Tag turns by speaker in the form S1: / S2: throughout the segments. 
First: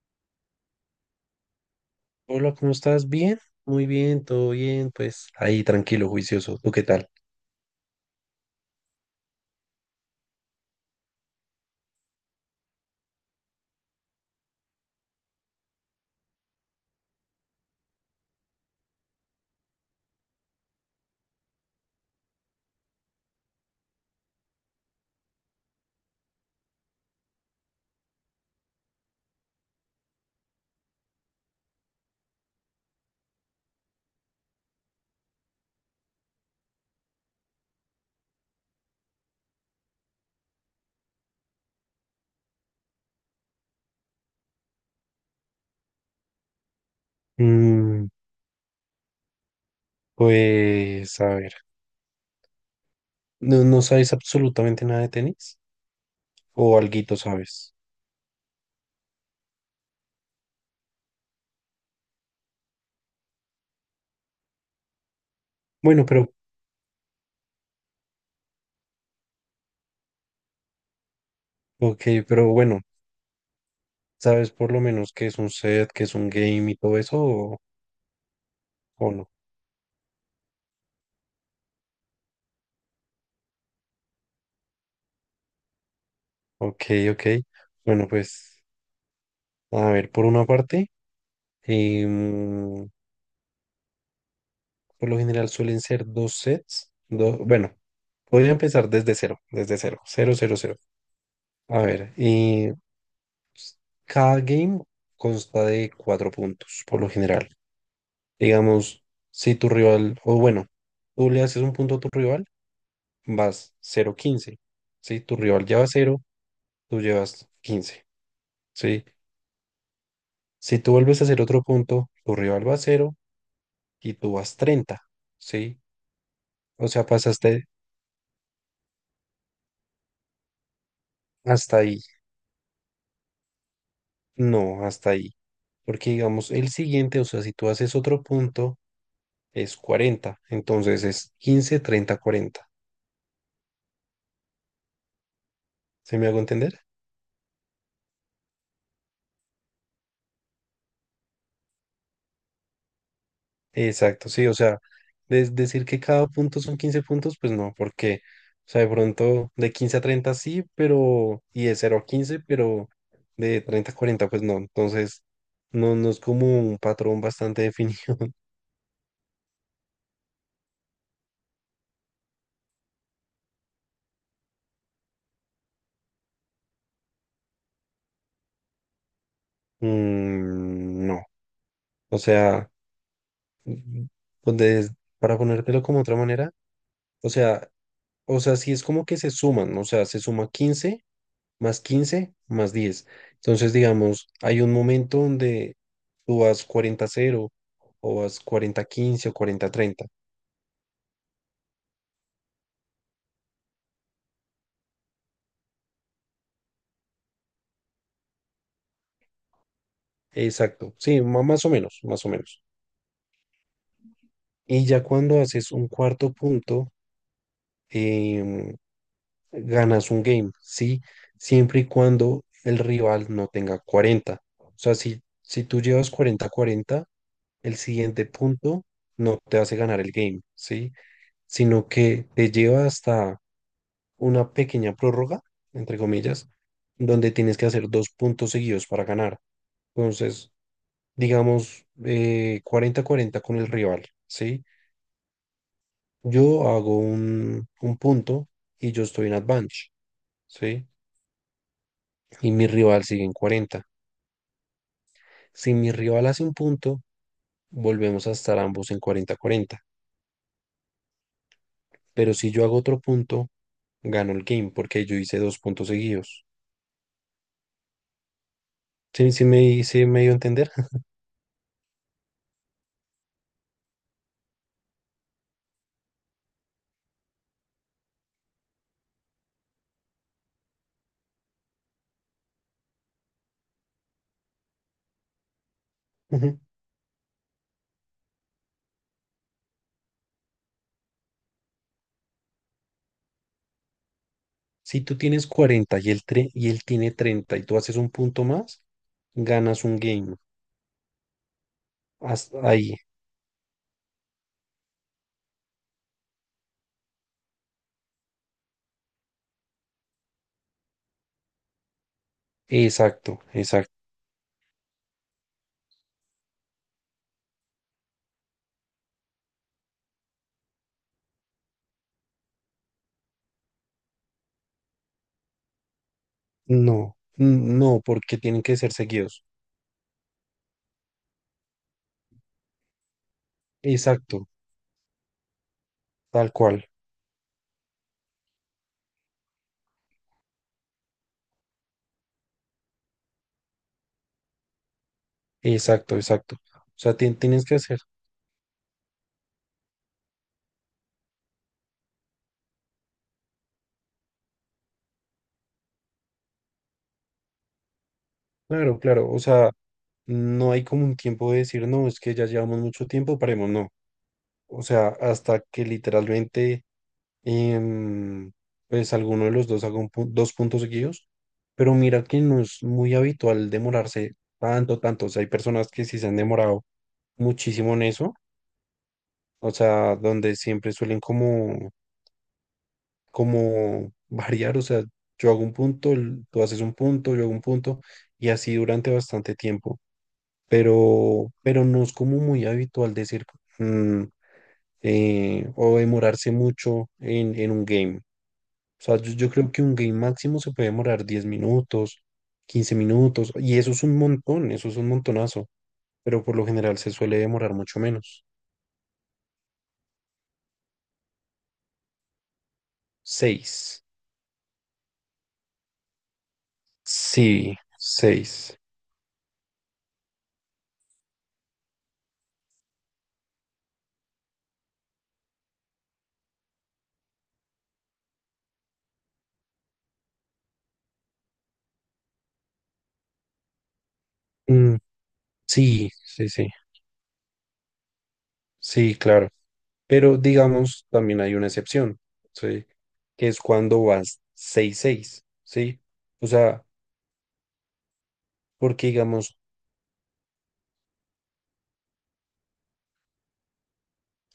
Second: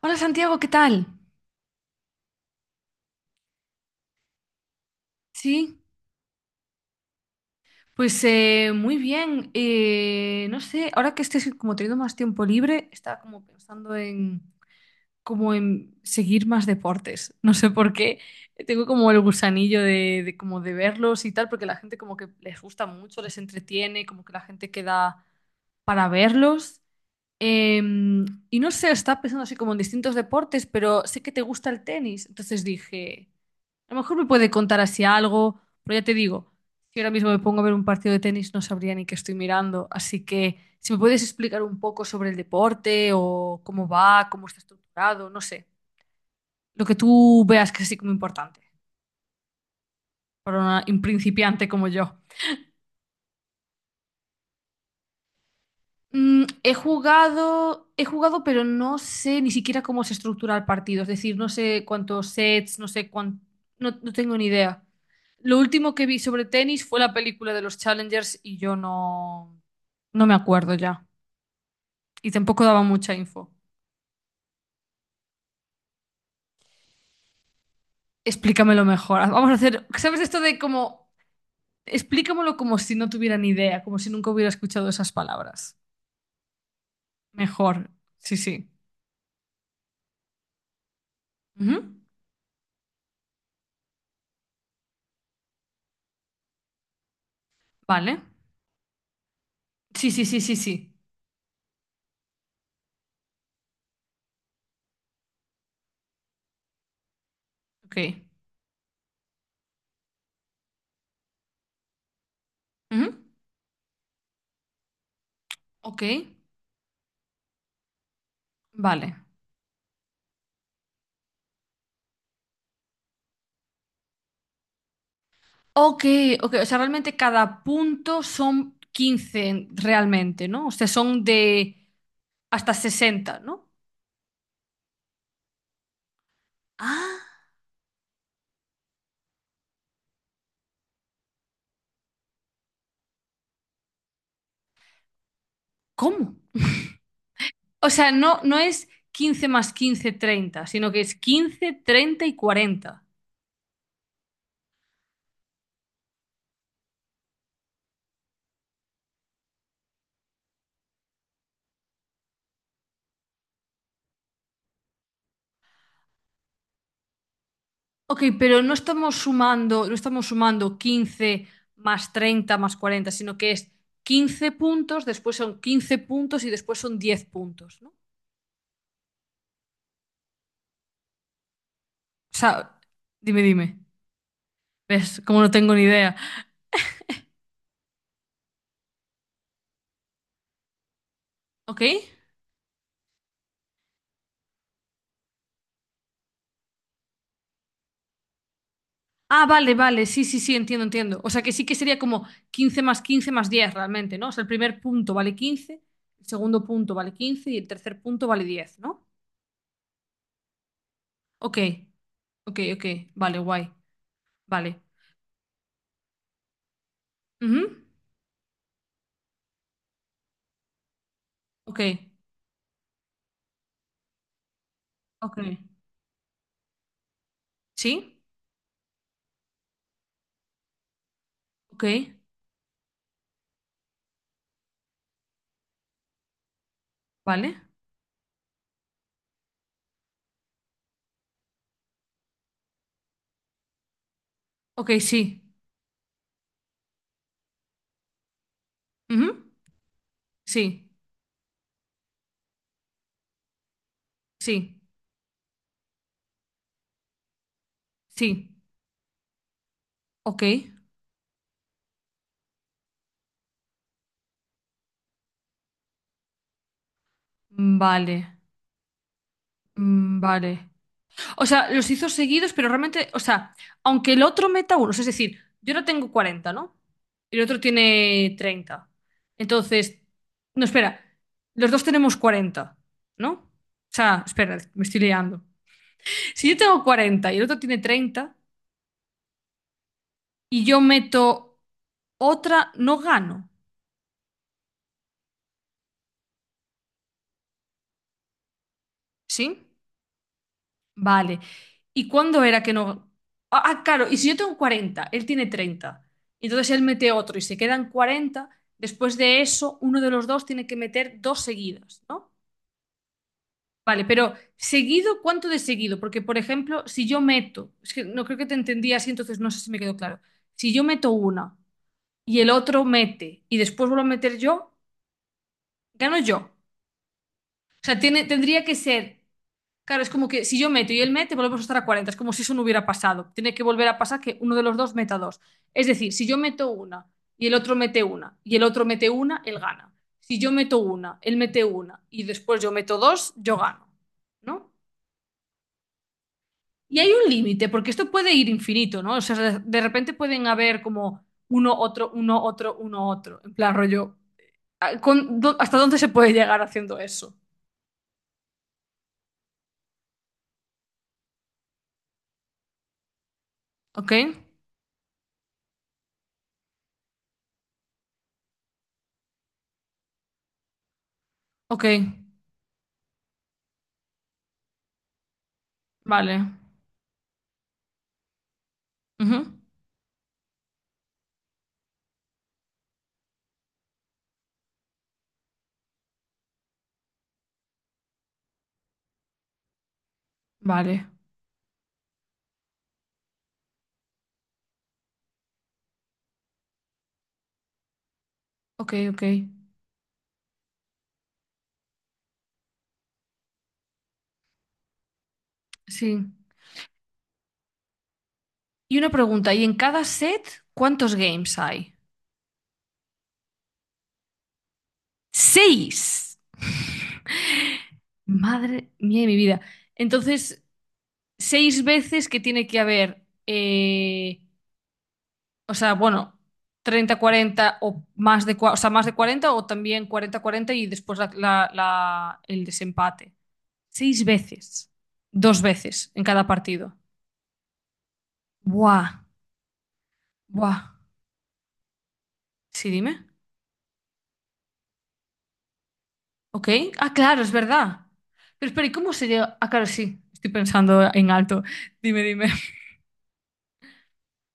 S1: Hola Santiago, ¿qué tal?
S2: Hola, ¿cómo estás? ¿Bien? Muy bien, todo bien, pues ahí
S1: Sí,
S2: tranquilo, juicioso. ¿Tú qué tal?
S1: pues muy bien. No sé, ahora que estés como teniendo más tiempo libre, estaba como pensando en como en seguir más deportes. No sé por qué. Tengo como el gusanillo de como de verlos y tal, porque la gente como que les gusta mucho, les entretiene, como que la gente queda para verlos. Em, y no sé, estaba pensando así como en distintos deportes, pero sé que te gusta el tenis. Entonces dije. A lo mejor me puede contar así algo, pero ya te digo, si ahora mismo me pongo a ver un partido de tenis no sabría ni qué estoy mirando, así que si me puedes explicar un poco sobre el deporte o cómo va, cómo está estructurado, no sé, lo que tú veas que es así
S2: Mm,
S1: como importante para un
S2: pues a ver,
S1: principiante como yo.
S2: ¿No sabes absolutamente nada de tenis?
S1: Mm, he
S2: ¿O alguito sabes?
S1: jugado, he jugado, pero no sé ni siquiera cómo se estructura el partido, es decir, no sé cuántos sets, no sé cuánto, no, no tengo ni idea. Lo último
S2: Bueno,
S1: que vi
S2: pero,
S1: sobre tenis fue la película de los Challengers y yo no. No me acuerdo ya.
S2: ok,
S1: Y
S2: pero
S1: tampoco daba
S2: bueno,
S1: mucha info.
S2: ¿sabes por lo menos qué es un set, qué es un game y todo eso o,
S1: Explícamelo
S2: o
S1: mejor.
S2: no?
S1: Vamos a hacer, ¿sabes esto de como, explícamelo como si no tuviera ni idea, como si nunca hubiera escuchado esas palabras?
S2: Ok, ok.
S1: Mejor.
S2: Bueno,
S1: Sí,
S2: pues
S1: sí.
S2: a ver, por una parte,
S1: Ujú.
S2: em, por lo general suelen ser dos sets, bueno,
S1: Vale.
S2: voy a empezar desde cero,
S1: Sí, sí,
S2: cero,
S1: sí, sí,
S2: cero, cero.
S1: sí.
S2: A ver, cada game consta de cuatro puntos, por lo general.
S1: Ok.
S2: Digamos, si tu rival, o bueno, tú le haces un punto a tu rival,
S1: Ujú.
S2: vas cero quince. Si tu rival lleva
S1: Ok.
S2: cero, tú llevas 15. ¿Sí?
S1: Vale.
S2: Si tú vuelves a hacer otro punto, tu rival va a 0 y tú vas 30. ¿Sí?
S1: Ok, ok. O sea,
S2: O sea,
S1: realmente cada
S2: pasaste
S1: punto son 15, realmente, ¿no? O sea, son
S2: hasta
S1: de
S2: ahí.
S1: hasta 60, ¿no?
S2: No, hasta ahí. Porque digamos, el siguiente, o
S1: Ah,
S2: sea, si tú haces otro punto, es 40. Entonces es 15, 30, 40. ¿Se
S1: ¿cómo?
S2: me hago entender?
S1: O sea, no, no es 15 más 15 30, sino que es 15 30 y 40.
S2: Exacto, sí, o sea, decir que cada punto son 15 puntos, pues no, porque, o sea, de pronto de 15 a 30 sí, pero, y de cero a 15, pero de 30 a 40, pues no, entonces, no, no es como un patrón bastante definido.
S1: Ok, pero no estamos sumando, no estamos sumando 15 más 30 más 40, sino que es 15 puntos, después son 15 puntos y después son 10 puntos, ¿no?
S2: Mm, no, o
S1: O
S2: sea,
S1: sea, dime, dime.
S2: mm, pues
S1: ¿Ves?
S2: para
S1: Como no tengo
S2: ponértelo
S1: ni
S2: como otra
S1: idea.
S2: manera, o sea, sí es como que se suman, ¿no? O sea, se suma
S1: ¿Ok?
S2: 15 más diez. Entonces, digamos, hay un momento donde tú vas 40 cero o vas 40 quince o
S1: Ah,
S2: 40
S1: vale,
S2: treinta.
S1: vale, sí, sí, sí, entiendo, entiendo. O sea, que sí que sería como 15 más 10, realmente, ¿no? O sea, el primer punto vale 15, el segundo punto vale 15 y el tercer punto vale 10, ¿no?
S2: Exacto, sí,
S1: Ok,
S2: más o menos, más o
S1: ok,
S2: menos.
S1: ok. Vale, guay. Vale.
S2: Y ya cuando haces un cuarto punto,
S1: Ujú.
S2: em, ganas un game, ¿sí?
S1: Ok,
S2: Siempre y cuando el rival no tenga cuarenta. O sea, si,
S1: ok.
S2: si tú llevas 40 cuarenta, el
S1: Sí,
S2: siguiente punto no te hace ganar el game, ¿sí?
S1: ok,
S2: Sino que te lleva hasta una pequeña prórroga, entre comillas, donde tienes
S1: vale.
S2: que hacer dos puntos seguidos para ganar. Entonces, digamos, cuarenta 40 con el rival, ¿sí?
S1: Ok, sí.
S2: Yo hago un punto y yo estoy en
S1: Ujú.
S2: advantage, ¿sí?
S1: Sí,
S2: Y mi rival sigue en cuarenta.
S1: sí,
S2: Si mi rival hace un punto, volvemos a
S1: sí.
S2: estar ambos en cuarenta cuarenta.
S1: Ok,
S2: Pero si yo hago otro punto, gano el game porque yo hice dos puntos seguidos.
S1: vale,
S2: ¿Sí, sí me, sí
S1: mm,
S2: me dio a
S1: vale.
S2: entender?
S1: O sea, los hizo seguidos, pero realmente, o sea, aunque el otro meta unos, es decir, yo no tengo 40, ¿no? Y el otro tiene 30. Entonces, no, espera, los dos tenemos 40, ¿no? O sea, espera, me estoy liando. Si yo tengo 40 y el otro tiene 30 y yo meto otra, no gano,
S2: Si tú tienes 40 y él, y él tiene 30 y tú haces un punto más,
S1: ¿sí?
S2: ganas un game.
S1: Vale. ¿Y cuándo
S2: Hasta
S1: era que
S2: ahí.
S1: no? Ah, ah, claro, y si yo tengo 40 él tiene 30, y entonces él mete otro y se quedan 40. Después de eso uno de los dos tiene que meter dos seguidas, ¿no?
S2: Exacto, exacto.
S1: Vale, pero seguido, ¿cuánto de seguido? Porque, por ejemplo, si yo meto, es que no creo que te entendí así, entonces no sé si me quedó claro. Si yo meto una y el otro mete y después vuelvo a meter yo, gano yo.
S2: No,
S1: O sea,
S2: no,
S1: tiene,
S2: porque tienen
S1: tendría que
S2: que ser
S1: ser.
S2: seguidos.
S1: Claro, es como que si yo meto y él mete, volvemos a estar a 40. Es como si eso no hubiera pasado. Tiene que volver a pasar
S2: Exacto,
S1: que uno de los dos meta dos. Es decir, si yo
S2: tal
S1: meto
S2: cual.
S1: una y el otro mete una y el otro mete una, él gana. Si yo meto una, él mete una y después yo meto dos, yo gano. ¿No?
S2: Exacto, exacto. O
S1: Y hay
S2: sea,
S1: un
S2: tienes
S1: límite,
S2: que
S1: porque
S2: hacer.
S1: esto puede ir infinito, ¿no? O sea, de repente pueden haber como uno, otro, uno, otro, uno, otro. En plan, rollo. ¿Hasta dónde se puede llegar haciendo eso?
S2: Claro, claro. O sea, no hay como un tiempo de decir, no, es que ya llevamos mucho tiempo, paremos, no.
S1: ¿Ok?
S2: O sea, hasta que literalmente em, pues alguno de los dos haga dos puntos seguidos,
S1: Ok,
S2: pero mira que no es muy habitual demorarse tanto, tanto. O sea, hay personas que sí se
S1: vale.
S2: han demorado muchísimo en eso,
S1: Ujú.
S2: o sea, donde siempre suelen como, como variar, o sea, yo hago un punto, tú haces un punto, yo hago un punto, y así durante bastante tiempo,
S1: Vale,
S2: pero no es como muy habitual decir mm, o demorarse mucho en un game.
S1: ok,
S2: O sea,
S1: ok.
S2: yo creo que un game máximo se puede demorar 10 minutos, 15 minutos, y eso es un montón, eso es un montonazo,
S1: Sí.
S2: pero por lo general se suele demorar mucho menos.
S1: Y una pregunta, ¿y en cada set cuántos games hay?
S2: Seis.
S1: Seis.
S2: Sí, 6.
S1: Madre mía de mi vida. Entonces, seis veces que tiene que haber, o sea, bueno, 30 40 o más de, o sea, más de 40 o también 40 40 y después el desempate. Seis veces. Dos
S2: Sí,
S1: veces en cada
S2: sí, sí,
S1: partido. Buah,
S2: sí, claro. Pero
S1: buah.
S2: digamos, también hay una excepción, ¿sí?
S1: Sí, dime.
S2: Que es cuando vas seis seis, ¿sí? O
S1: Ok.
S2: sea,
S1: Ah, claro, es verdad. Pero espera, ¿y
S2: porque
S1: cómo se
S2: digamos,
S1: llega? Ah, claro, sí. Estoy pensando en alto. Dime, dime.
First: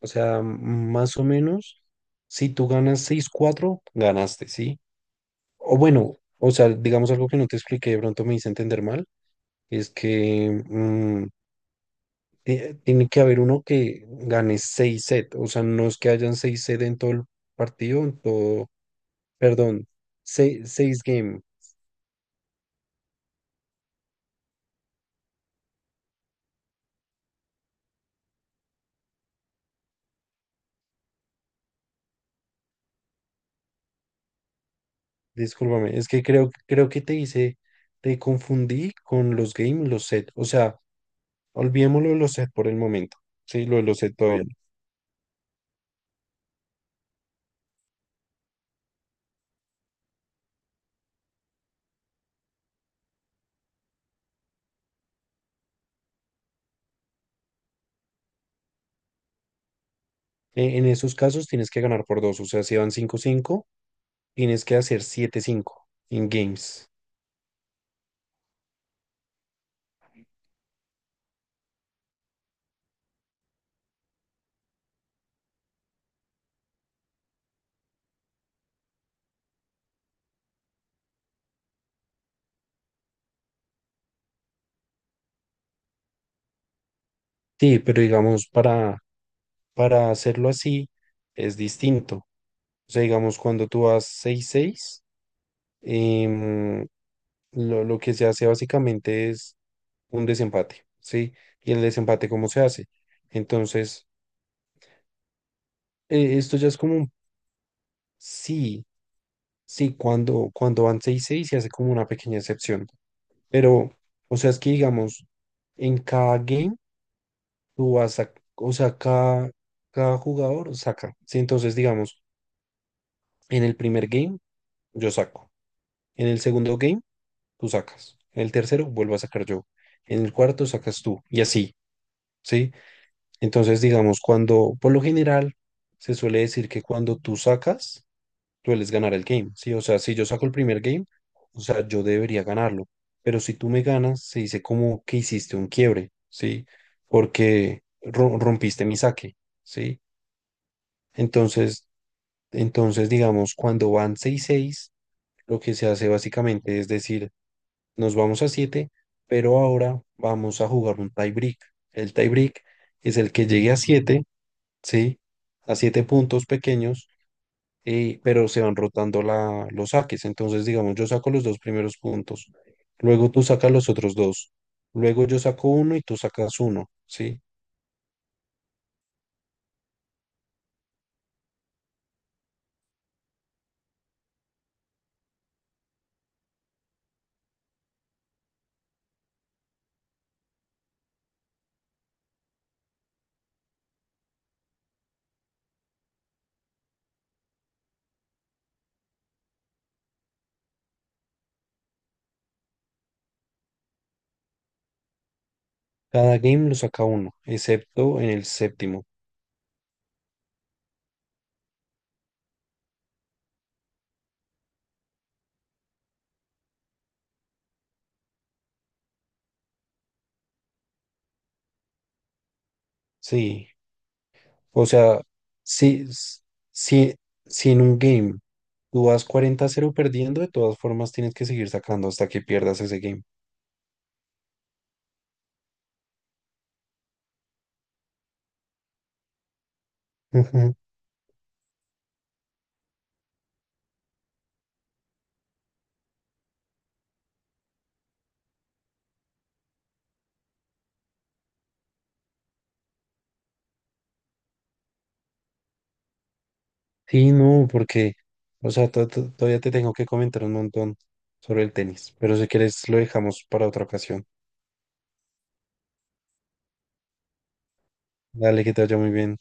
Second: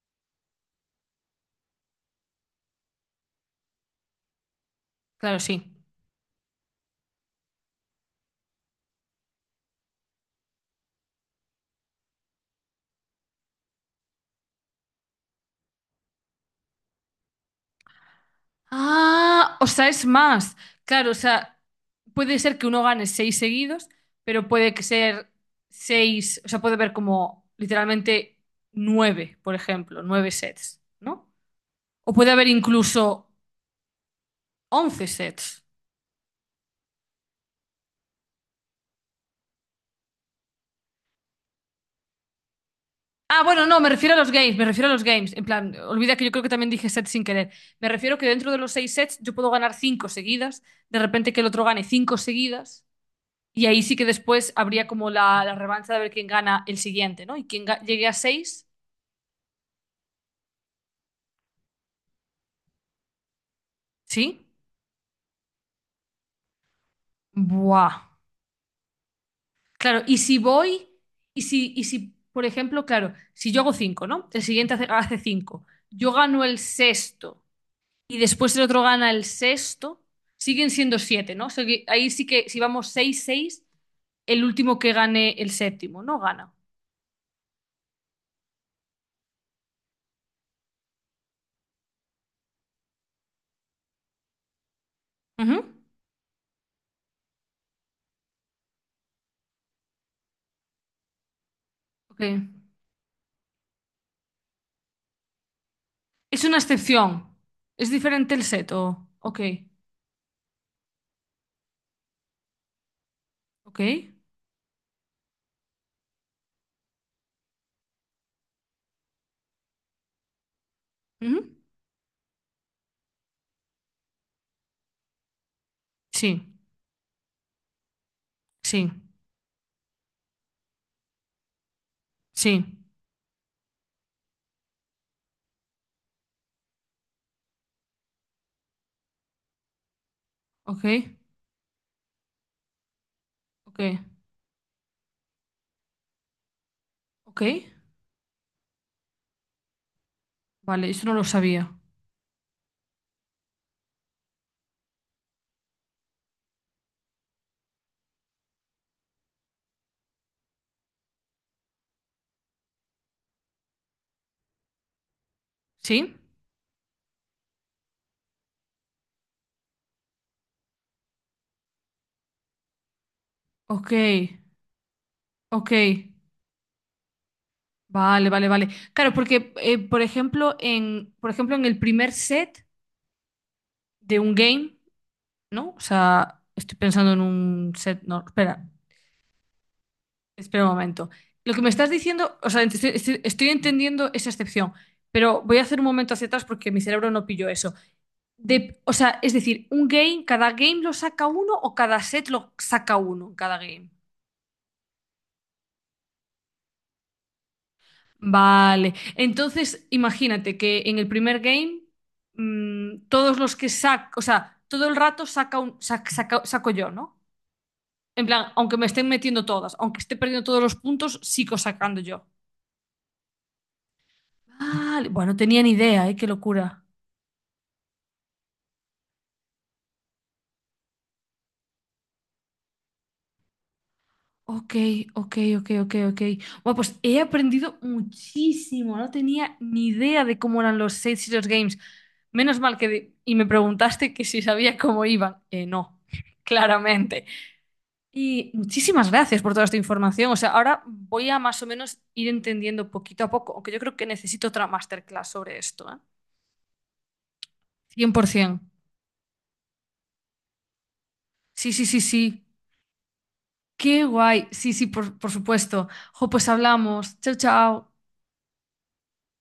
S2: o sea, más o menos, si tú ganas seis cuatro ganaste, ¿sí?
S1: Claro, sí.
S2: O bueno, o sea, digamos algo que no te expliqué, de pronto me hice entender mal, es que tiene que haber uno que gane 6 sets, o sea, no es que hayan 6 sets en todo el partido, en todo,
S1: Ah, o
S2: perdón,
S1: sea, es más.
S2: seis seis
S1: Claro, o
S2: game,
S1: sea, puede ser que uno gane seis seguidos, pero puede que ser seis, o sea, puede haber como literalmente nueve, por ejemplo, nueve sets, ¿no? O puede haber incluso once sets.
S2: discúlpame, es que creo que te confundí con los game y los sets, o sea, olvidémoslo de los sets por el momento,
S1: Ah, bueno,
S2: sí, lo
S1: no,
S2: de
S1: me
S2: los
S1: refiero
S2: sets
S1: a los
S2: todavía.
S1: games, me refiero a los games. En plan, olvida que yo creo que también dije sets sin querer. Me refiero que dentro de los seis sets yo puedo ganar cinco seguidas, de repente que el otro gane cinco seguidas, y ahí sí que después habría como la revancha de ver quién gana el siguiente, ¿no? Y quien llegue a seis,
S2: En esos casos tienes que ganar por dos, o sea, si van cinco cinco,
S1: ¿sí?
S2: tienes que hacer siete cinco en games.
S1: Buah. Claro, y si voy, por ejemplo, claro, si yo hago cinco, ¿no? El siguiente hace cinco, yo gano el sexto y después el otro gana el sexto, siguen siendo siete, ¿no? O sea que ahí sí que si vamos seis, seis, el último que gane el séptimo, ¿no? Gana.
S2: Sí, pero digamos, para hacerlo así es distinto. O sea, digamos, cuando tú vas seis seis,
S1: Ujú.
S2: em, lo que se hace básicamente es un desempate, ¿sí? ¿Y el
S1: Ok.
S2: desempate cómo se hace? Entonces,
S1: Es una
S2: esto ya es como un.
S1: excepción. Es diferente el set,
S2: Sí,
S1: Ok.
S2: sí, cuando van seis seis se hace como una pequeña excepción.
S1: Ok.
S2: Pero, o sea, es que digamos, en cada game tú vas a, o sea, cada jugador saca, ¿sí?
S1: Ujú.
S2: Entonces, digamos, en el primer game yo saco. En el
S1: Sí.
S2: segundo game, tú sacas. En el tercero,
S1: Sí.
S2: vuelvo a sacar yo. En el cuarto, sacas tú. Y así,
S1: Sí.
S2: ¿sí? Entonces, digamos, cuando, por lo general, se suele decir que cuando tú sacas, sueles ganar el game, ¿sí? O sea, si yo saco el primer
S1: Ok.
S2: game, o sea, yo debería ganarlo. Pero si tú
S1: Ok.
S2: me ganas, se dice como que hiciste un quiebre, ¿sí?
S1: Ok.
S2: Porque rompiste mi saque, ¿sí?
S1: Vale, eso no lo sabía.
S2: Entonces, entonces, digamos, cuando van seis seis lo que se hace básicamente es decir, nos vamos a siete, pero ahora vamos a jugar un tie break. El tie break es el que llegue a siete, ¿sí? A 7
S1: ¿Sí?
S2: puntos pequeños, pero se van rotando los saques. Entonces, digamos, yo saco los dos primeros puntos, luego tú sacas los
S1: Ok.
S2: otros dos, luego yo saco
S1: Ok.
S2: uno y tú sacas uno, ¿sí?
S1: Vale, vale, vale. Claro, porque, por ejemplo, en el primer set de un game, ¿no? O sea, estoy pensando en un set. No, espera, espera un momento. Lo que me estás diciendo, o sea, estoy entendiendo esa excepción, pero voy a hacer un momento hacia atrás porque mi cerebro no pilló eso. De, o sea, es decir, un game, cada game lo saca uno o cada set lo saca uno, en cada game.
S2: Cada game lo saca uno, excepto en el
S1: Vale.
S2: séptimo,
S1: Entonces, imagínate que en el primer game, todos los que saco, o sea, todo el rato saca un, sac- saca- saco yo, ¿no? En plan, aunque me estén metiendo todas, aunque esté perdiendo todos los puntos, sigo sacando yo.
S2: ¿sí? O
S1: Vale,
S2: sea,
S1: bueno, no tenía ni
S2: si,
S1: idea, ¿eh? Qué locura.
S2: si, si en un game tú vas 40-0 perdiendo, de todas formas tienes que seguir sacando hasta que pierdas ese game.
S1: Ok, ok, ok, ok, ok. Bueno, pues he aprendido muchísimo. No tenía ni idea de cómo
S2: Ujú.
S1: eran los Save Serious Games. Menos mal que. Y me preguntaste que si sabía cómo iban. No, claramente. Y muchísimas gracias por toda esta información. O sea, ahora voy a más o menos ir entendiendo poquito a poco, aunque yo creo que necesito otra masterclass sobre esto, ¿eh?
S2: Sí, no, porque,
S1: 100%.
S2: o sea, todavía te tengo que comentar un montón sobre
S1: Sí,
S2: el
S1: sí, sí,
S2: tenis, pero
S1: sí.
S2: si quieres lo dejamos para otra
S1: Qué
S2: ocasión.
S1: guay. Sí, sí, por supuesto. Jo, pues hablamos. Chao, chao.
S2: Dale, que te vaya muy bien.